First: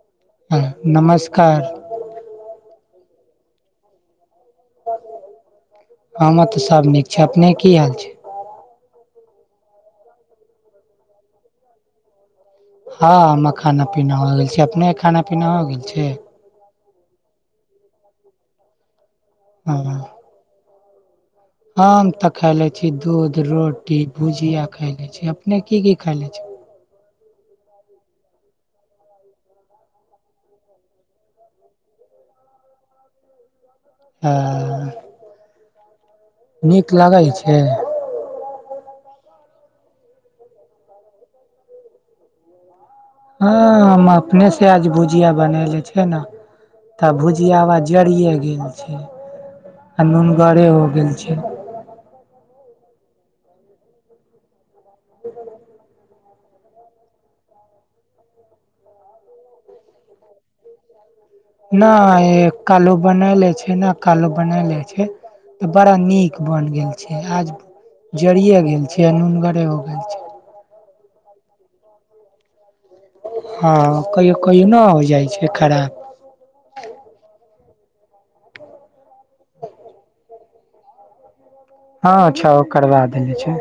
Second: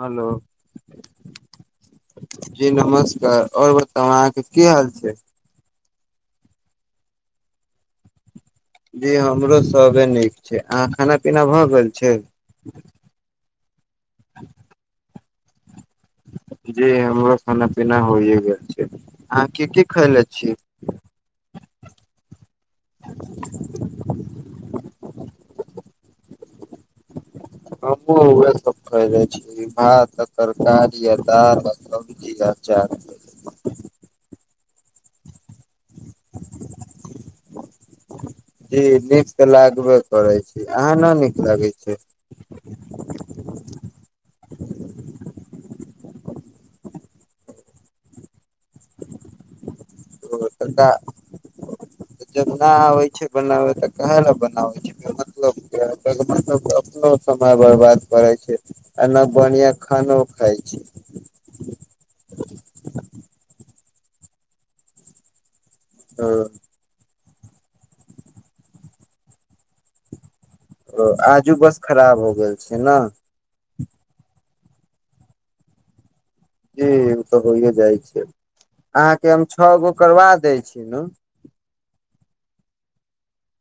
hello नमस्कार जी नमस्कार आओर बताउ अहाँके की हाल छै हमर तऽ सब नीक छै अपने की हाल छै जी हमरो सबे नीक छै अहाँ खाना पीना भए गेल छै हँ ह खाना पीना हो गेल छै अपने खाना पीना हो गेल छै जी हमरो खाना पीना होइए गेल छै अहाँ की हँ की खायले छीयै हम तऽ खाय ले छी दूध रोटी भुजिया खायले छी अपने की की खायले छी हम उह सब कहे छीर कारीार किदा चार ह नीक लागै छै जी नीक तऽ लागबे करै छी अहाँ न नीक लगे छै हँ हम अपने से आज भुजिया बनैले छियै न तऽ भुजियाबा जरिये गेल छै आ जब नुनगरे हो न गेल छै आबै छै बनावै तऽ कहे ल बनाबै छै [unintelligible] मतलब अपनो समय बर्बाद करे छै ऐ ना बढ़िया खानो खाय छै नहि कालो बना लै छै ने कालो बना ले छै तऽ बड़ा नीक बन गेल छै आज जड़िये गेल छै नुनगरे हो गेल छै ओ आजू बस खराब हो गेल छै न हँ कहियो कहियो न हो जाइ छै खराब जी ओ तऽ होइे जाइ छै अहाँके हम छ गो करबा दै छी न हँछगो करबा देल छै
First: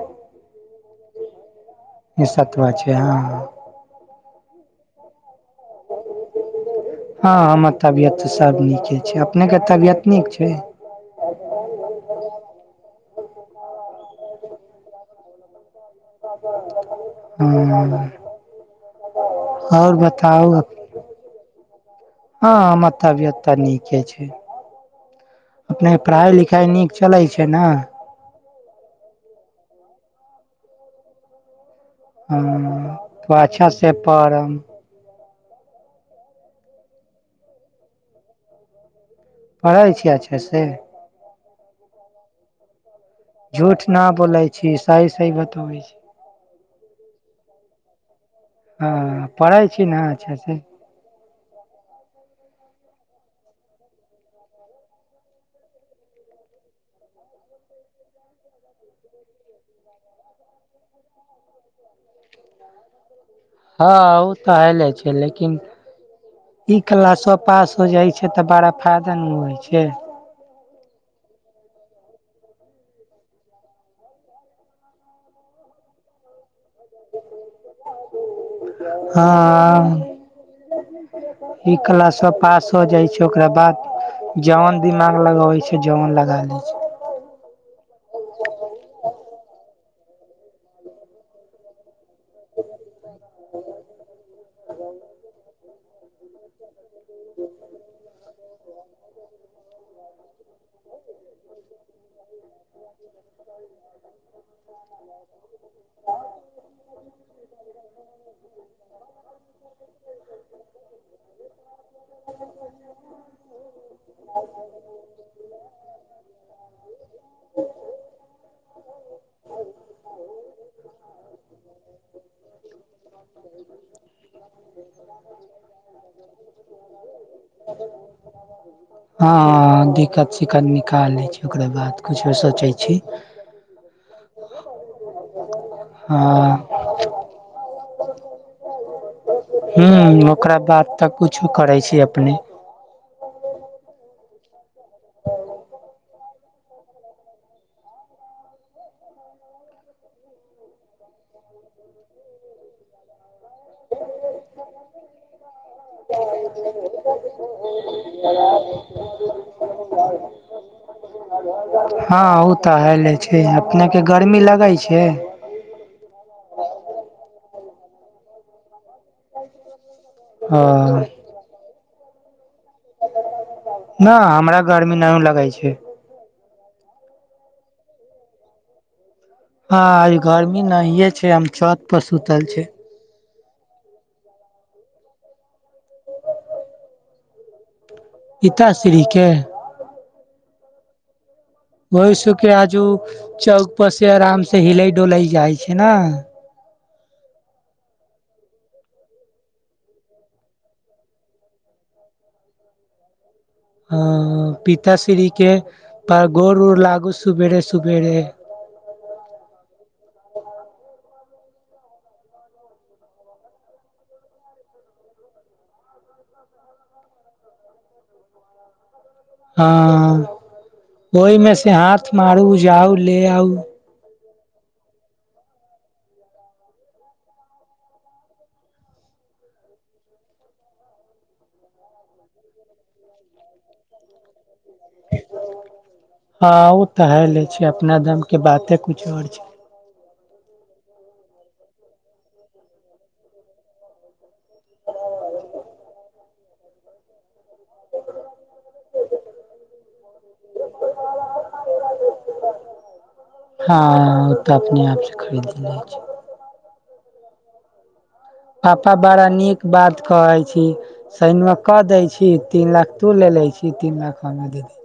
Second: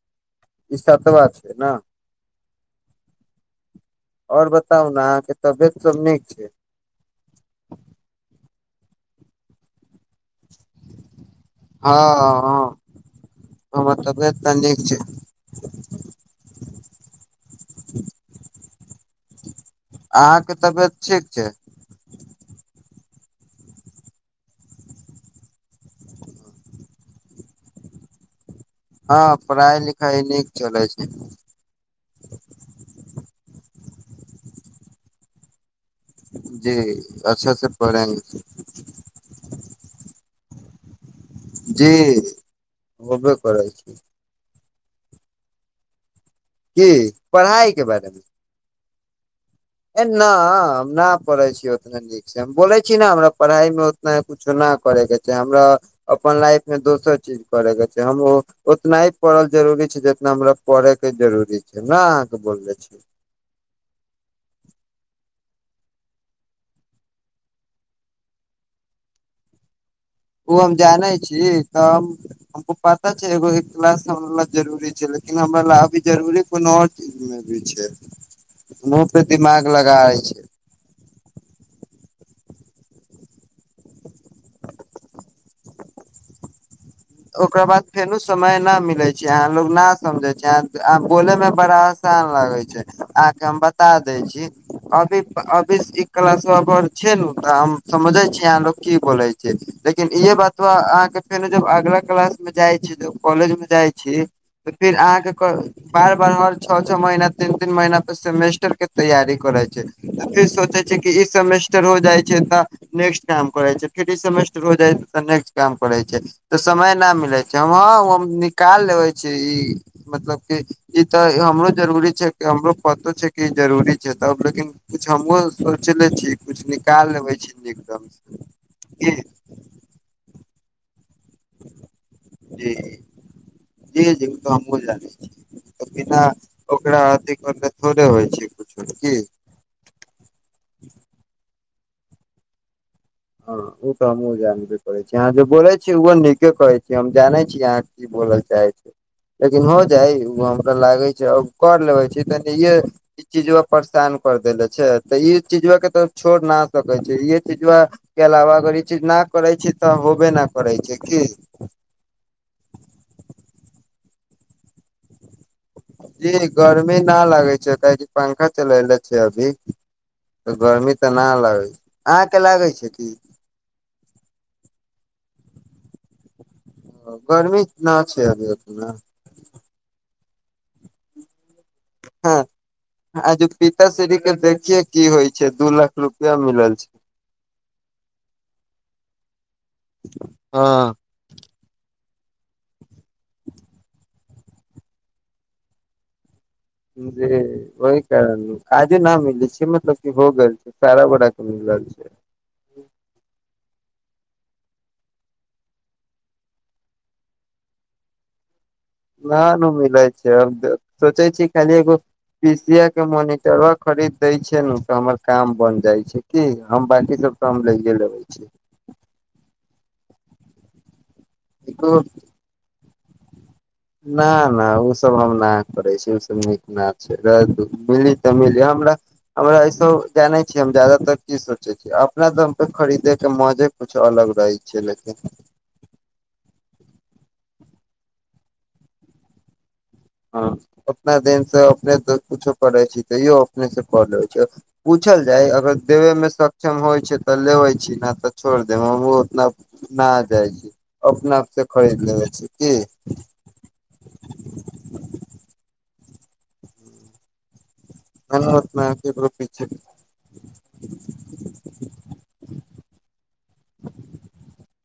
ईसतबा छै न ई सतवा छै हँ और बताउ न अहाँके तबियत सब नीक छै हँ हमर तबियत तऽ सब नीके छै अपने के तबियत नीक छै [inaudible] ओ तबियत तऽ नीक छै हू आओर अहाँके बताउ तबियत ठीक छै हँ हमर तबिय तऽ नीके छै अपने पढ़ाइ लिखाइ नीक चलै छै न हँ पढ़ाइ लिखाइ नीक चलै छै त अच्छा से पढ़म जी अच्छा से पढ़ेंगे पढ़ै छियै अच्छा से जी होबे करै झूठ छै न बोलै छी सही सही बतबै छी की पढ़ाई के बारेमे ह पढ़ैय छै ए ना हम ना पढ़ै छीयै ओतने ठीक हम बोलै छी ने हमरा पढ़ाई मे उतना कुछो नहि करे के छै हमरा अपन लाइफ मे दोसर चीज परयके छै हम ओतना ही पढ़ल जरूरी छै जितना हमरा पढ़े के जरूरी छै न अहाँ के बोलले छी हँ ओ तऽ हायले छै लेकिन इ क्लासो पास हो जाय छै तऽ बड़ा फायदा न होइ छै ओ हम जानै छी तऽ हम हमको पता छै एगो एक क्लास हमरा लए जरूरी छै लेकिन हमरा लए अभी जरूरी कोनो आओर चीज भी छै मुह पे दिमाग हँ लगा यै छै ई क्लास पास हो जाइ छै ओकरा बाद जोयन दिमाग लगाबै छै जओन लगा लै छै ओक बाद फेनो समय न मिलै छै अहाँ लोग न समझे छै बोलैमे बड़ा आसान लागे छै आहांके हम बता दै छै अभी अभी ई कलासवा बड छै न तऽ आ समझय छै आ लोक की बोलै छै लेकिन इे बात बाअहाँके फेर अगला क्लास मे जाइ छी ज कॉलेज मे जाइ छी तऽ फिर अहाँके बार बार हमर छ छ महिना तीन तीन महिना पर सेमेस्टर के तैयरी करै छै फिर सोचै छै कि ई सेमेस्टर हो जाइ छै तऽ नेक्स्ट टाईम करै छै सेमेस्टर हो जाइ त नेस्ट काम करै छै समय न मिलै छै हम निकाल लेबे छी ई मतलब कि ई तऽ हमरो जरूरी छै हमरो पतो छै कि जरूरी छै त लेकिन कछु हमहुँ सोचले छी कछु निकाल लेबै छी एकदम जी हँ दिक्कत सिक्कत निकालै छै ओकरे बात करै छी सोचै जी छी जी जी ओ तऽ हमहुँ हँ एकरा अथी करले थोड़े होइ छै कुछो की ह ओकरा बाद तऽ कुछो करै छी अपने हँ ओ तऽ हम जानबे करै छीय अहाँ जे बोले छीय ओहो नीके कहै छी हम जानै छी अहाँ की बल चाहै छै लेकिन हो जाइ ओ हमरा लागै छै आ कर लेबे छी तनिे ई चीज परेशान कर देेले छै तऽ ई चीज के तो छोड़ न सकै छै ई चीज के अलावा अगर ई चीज न करे छी तऽ होबे न करे छै की हँ ओ तऽ हले छै अपनेके गर्मी लगैत छै जी गर्मी न लागै छै काहि पंखा चलले छै अभी तऽ गर्मी तऽ न लगै छै अहाँके लागै छै की न हमरा गरमी नहि लगै छै गरमी न छै अभी बत ने ह गर्मी नहिे छै हम छत पर हँ सुतल छै आ जे पिताश्री के देखिये की होइ छै दू लाख रुपआ मिलल छै पाताश्रीके हँ ओहि सुखी आजू चौक पर से आराम से हिलै डुलै जाइ छै ने जी ओहि कारण काजे न मिलै छै मतलब क हो गेल छै सारा बड़ा के मिलल छै अ पीताश्री के पर गोर उर लागू सवेरे सवेरे न न मिलै छै सोचै छी खाली एगो पीसिया के मोनिटरो खरीद देय छै ने त हमर काम बन जाय छै की हम बाकी सब क हम लैये लेबै छी हँ ओहिमे से एको हाथ मारू जाउ ले आउ न नहि ओ सब हम न करै छी ओसभ नीक न छै मिली तऽ मिली हमरा हमरा स जाने छी हम जदातर की सोचे छी अपना दाम पे खरीदे के मजे कुछ अलग रहे छै च ल हँ ओ तऽ हे ले छै अपना दाम के बाते कुछ आर छै हँ अपना देिन से अपने कुछो करै छी तैयो अपने से कलइ छै पूछल जाय अगर देबेमे सक्षम होइ छै तऽ लेबै छी नहि तऽ छोड़ देब हमर उतना न जाइ छी अपना आप से खरीद लेबै छी की हँ ओ तऽ अपने आप से खरीद जा छै हम उतना पापा बड़ा केकरो नीक पीछे बात कहै छी सन कऽ दै छी तीन लाख तू ले लै छी तीन लाख कहमे दीदी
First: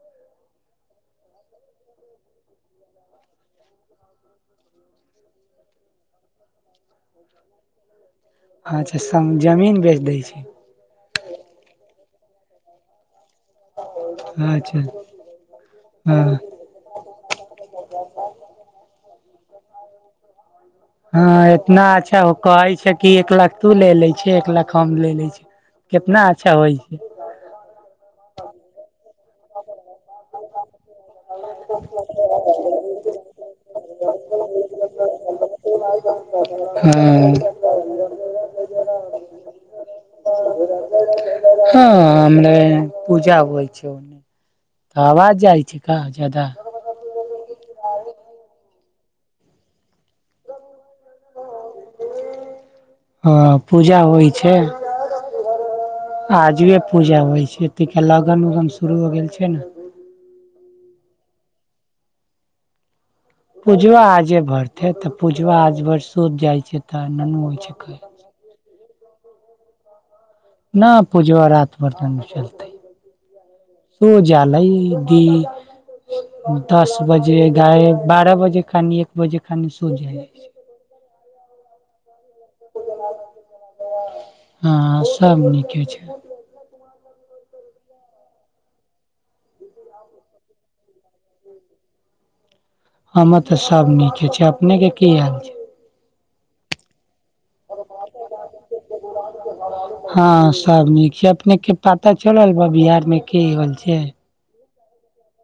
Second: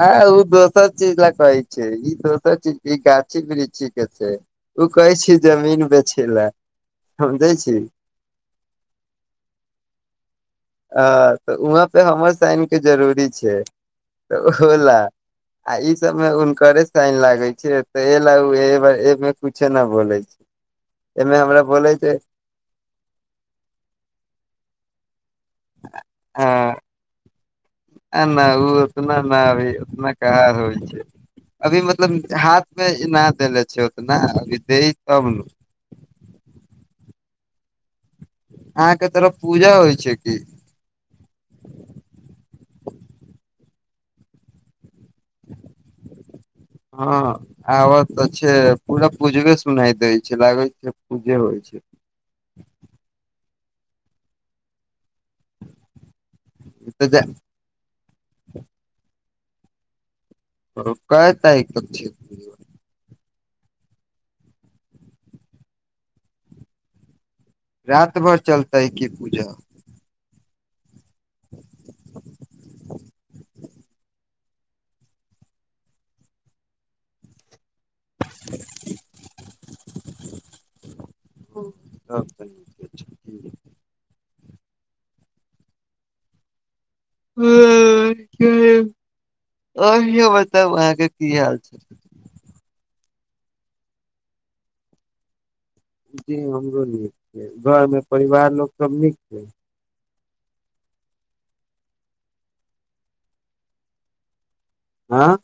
हँ ओ दोसर चीज ल कहै छै ई दोसर चीज ई गाछी वृक्षी के छै ओ कहै छी जमीन बेचै लए समझै छी अच्छा जमीन बेच दै छी अ तऽ वहाँ पे हमर साइन के जरूरी छै तऽ अच्छा ओहोला आ ई सबमे हँ हुनकरे साइन लागे छै त लमे कुछे न बोले छै एमे हँ हमरा इतना बोले छै अच्छा हो कहै छै कि एक लाख तू ले ले छ एक लाख हम ले ले छी कितना आ अच्छा होइ छै आ नहि ओ उतना नहि अभ उतना कह होइ छै अभी मतलब हाथ मे न देेले छै ओतना अभी दै तब ने हँ अहाँके तोरफ पूजा होइ छै की हँ हमरा पूजा होइ छै आवाज जाइ छै का जादा हँ आबत तऽ छै पूरा पूजबे सुनाई देै छै लागै छै पूजे होइ छै हँ पूजा होइ छै आ दूए पूजा होइ छै तइका लगन उगन शुरू हो गेल छै न कय तारिख तक छै पुजुआ आजे भरि तऽ पुजुआ आज भरि सुत जाइ छै तऽ ननू होइ छै कहे रात भर चलतै की पूजा ना पूजवा रात भर तऽ न चलतै जालै दी दस बजे गाय बारह बजे खानि एक बजे खानि सुत जाइ [unintelligible] [inaudible] हँ सब नीके छै [unintelligible] आहि बताउ अहाँके की हाल छै हमर त सब नीके छै अपने के की हाल छै जी हमरो नीक छै घर मे परिवार लोक सब नीक छै हँ सब नीक छै अपने के पता चलल बा बिहार मे कि होल छै आँ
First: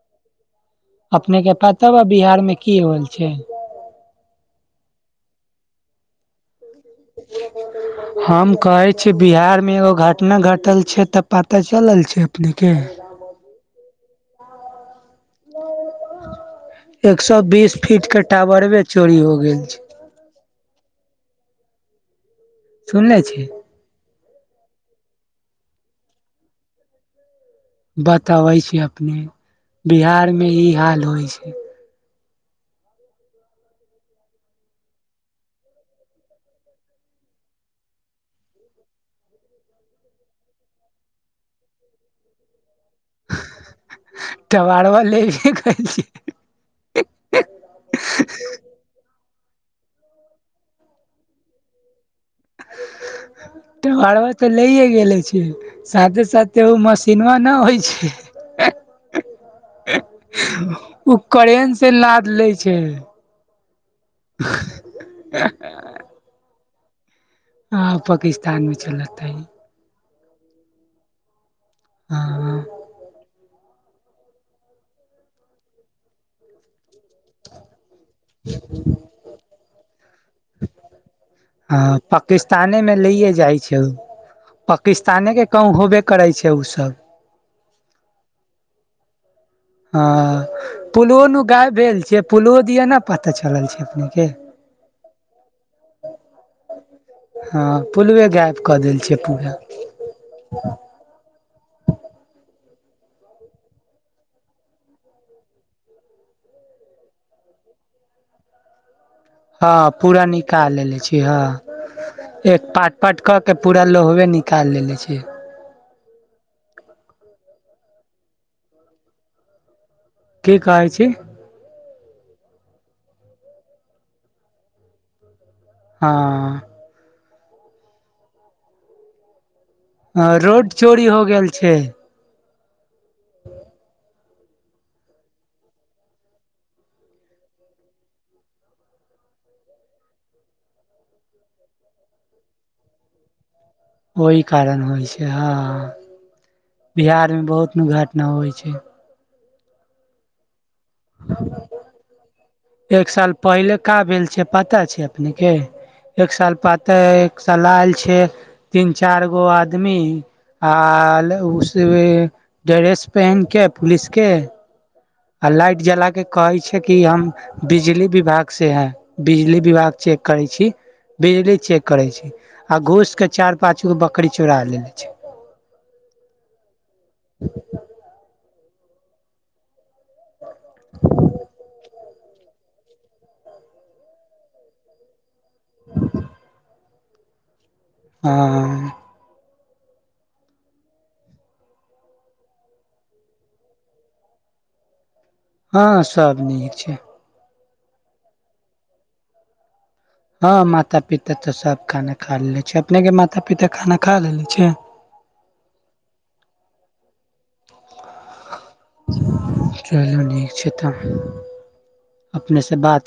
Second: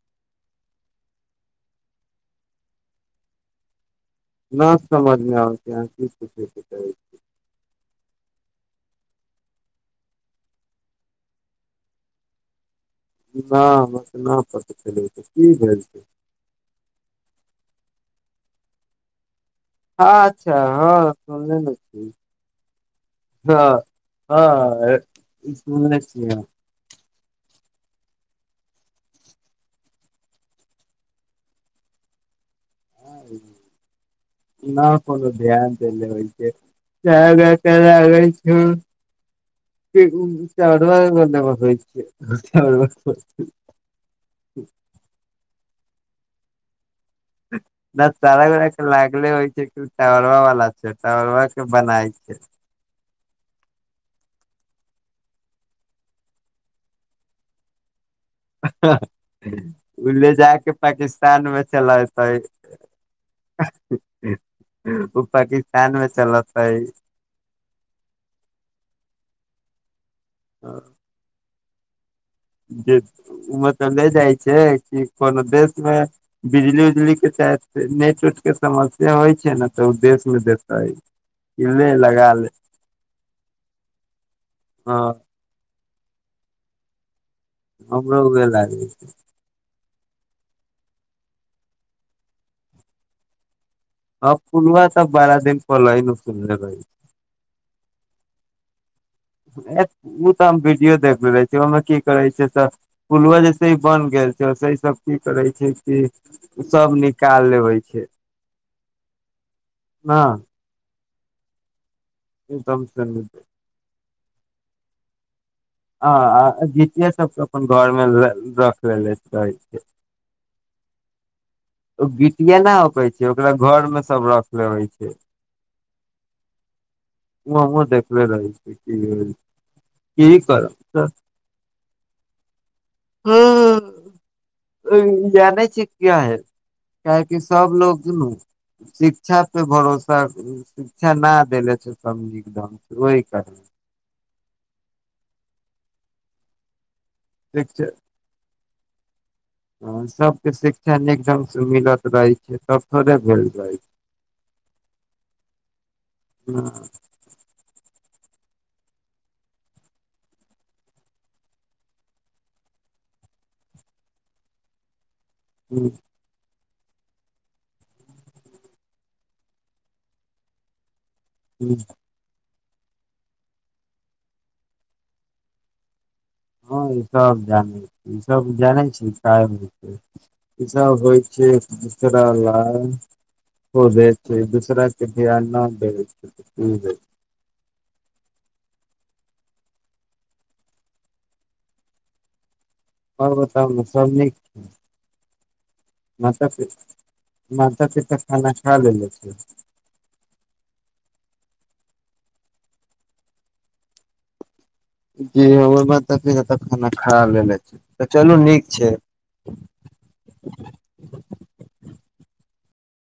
अपने के पता बा बिहार मे की होल छै न समझमे आब छै [unintelligible] [inaudible] हम कहै छी बिहारमे एगो घटना घटल छै तऽ पता चलल छै अपनेके न हमरा तऽ न पता चलल छै की भेल छै एक सौ बीस फीट के टावरबे चोरी हो गेल छै अच्छा हँ सुनल न छी सुनले छी हँ हँ ई सुनने छिये हम बतबै छी अपने बिहार मे ई हाल होइ छै न कोनो ध्यान छै होई छै [unintelligible] [unintelligible] [inaudible] टबड़बा ले गेल कैसे [unintelligible] लागले होइ छै की टबरवा वाला छै टबरवा के बनाय छै [inaudible] टाबरबा तऽ लैए गेलै छै साथे साथे उ मशीनवा नऽ होइ छै ओ ले जााक ओ पाकिस्तान मे करेन से लाद चलतै लै छै उ पाकिस्तान मे चलतै हँ पाकिस्तान मे चलतै ओ हँ देखु उ मऽ चले जाइ छै कि कोनो देश मे बिजली उजली के [unintelligible] नेट उटके समस्या होइ छै न तऽ ओ देशमे देतै कि ले हँ लगा ले पाकिस्ताने मे लेेये जाइ छै उ हँ पाकिस्ताने के कम होबे करै छै उ सब हमर उहे लागै हँ पुलओ नु गायब भेल छ पुलओ दिया न पता चलल छै अपने के हँ पुलवा तऽ बारा दिन पलहि न सुनले रही हँ पुलवे गायब कऽ देल छियै ओ त आम वीडियो देखू रहै छै ओहिमे की करै छै तऽ पुलवा जैसे बन गेल छै से सब की करै छै कि सब निकाल लेबै छै हँ न पूरा निकाल लेले छी हँ एक एकदम पाट से पाट कऽ के पूरा लोहबे निकालि लेले छै आ जीत सबके अपन घर मे रखे ल रहै छै के कहै छी ओ गिटियए न होकै छै ओकरा घर मे सब रख लेै छै हँ ह हमो देखले लाग छै कि छै ह रोड चोरी हो गेल छै हूं जानै छै की ह काहेकि सब लोग न शिक्षा पे भरोसा शिक्षा ना देले छै समझ शुरू कर ओहि कारण होइ छै हँ बिहार मे बहुत दुर्घटना होइ छै ह सबके शिक्षा नीक ढंग से मिलत रहै छै तब एक थोड़े साल भेल रहे पहिले छै का भेल छै पता छै अपने के एक साल पताे चलायल छै तीन चार गो आदमी आ उस ड्रेस पहिनके पुलिस के आ लाइट जला के कहै छै कि हम बिजली विभाग से है बिजली विभाग चेक करै छी बिजली चेक करे छै आ घूस के चार पाँच गो बकरी चोरा लेे छै हँ ई सब जानै छी ई सब जानै छी क ई सब होइ छै दसरा ल हो द छै दुसरा भ न बे ह आ बताब ने सब नीक छै हँ म सब तब नीक छै माता पिता खाना खा लेले छै हँ माता पिता तऽ सब खाना खा लेले छै अपने के माता पिता खाना खा लेले छै जी ओहि त तब खाना खड़ा ले छी त चलू नीक छै चलू नीक छै तऽ अपने से बात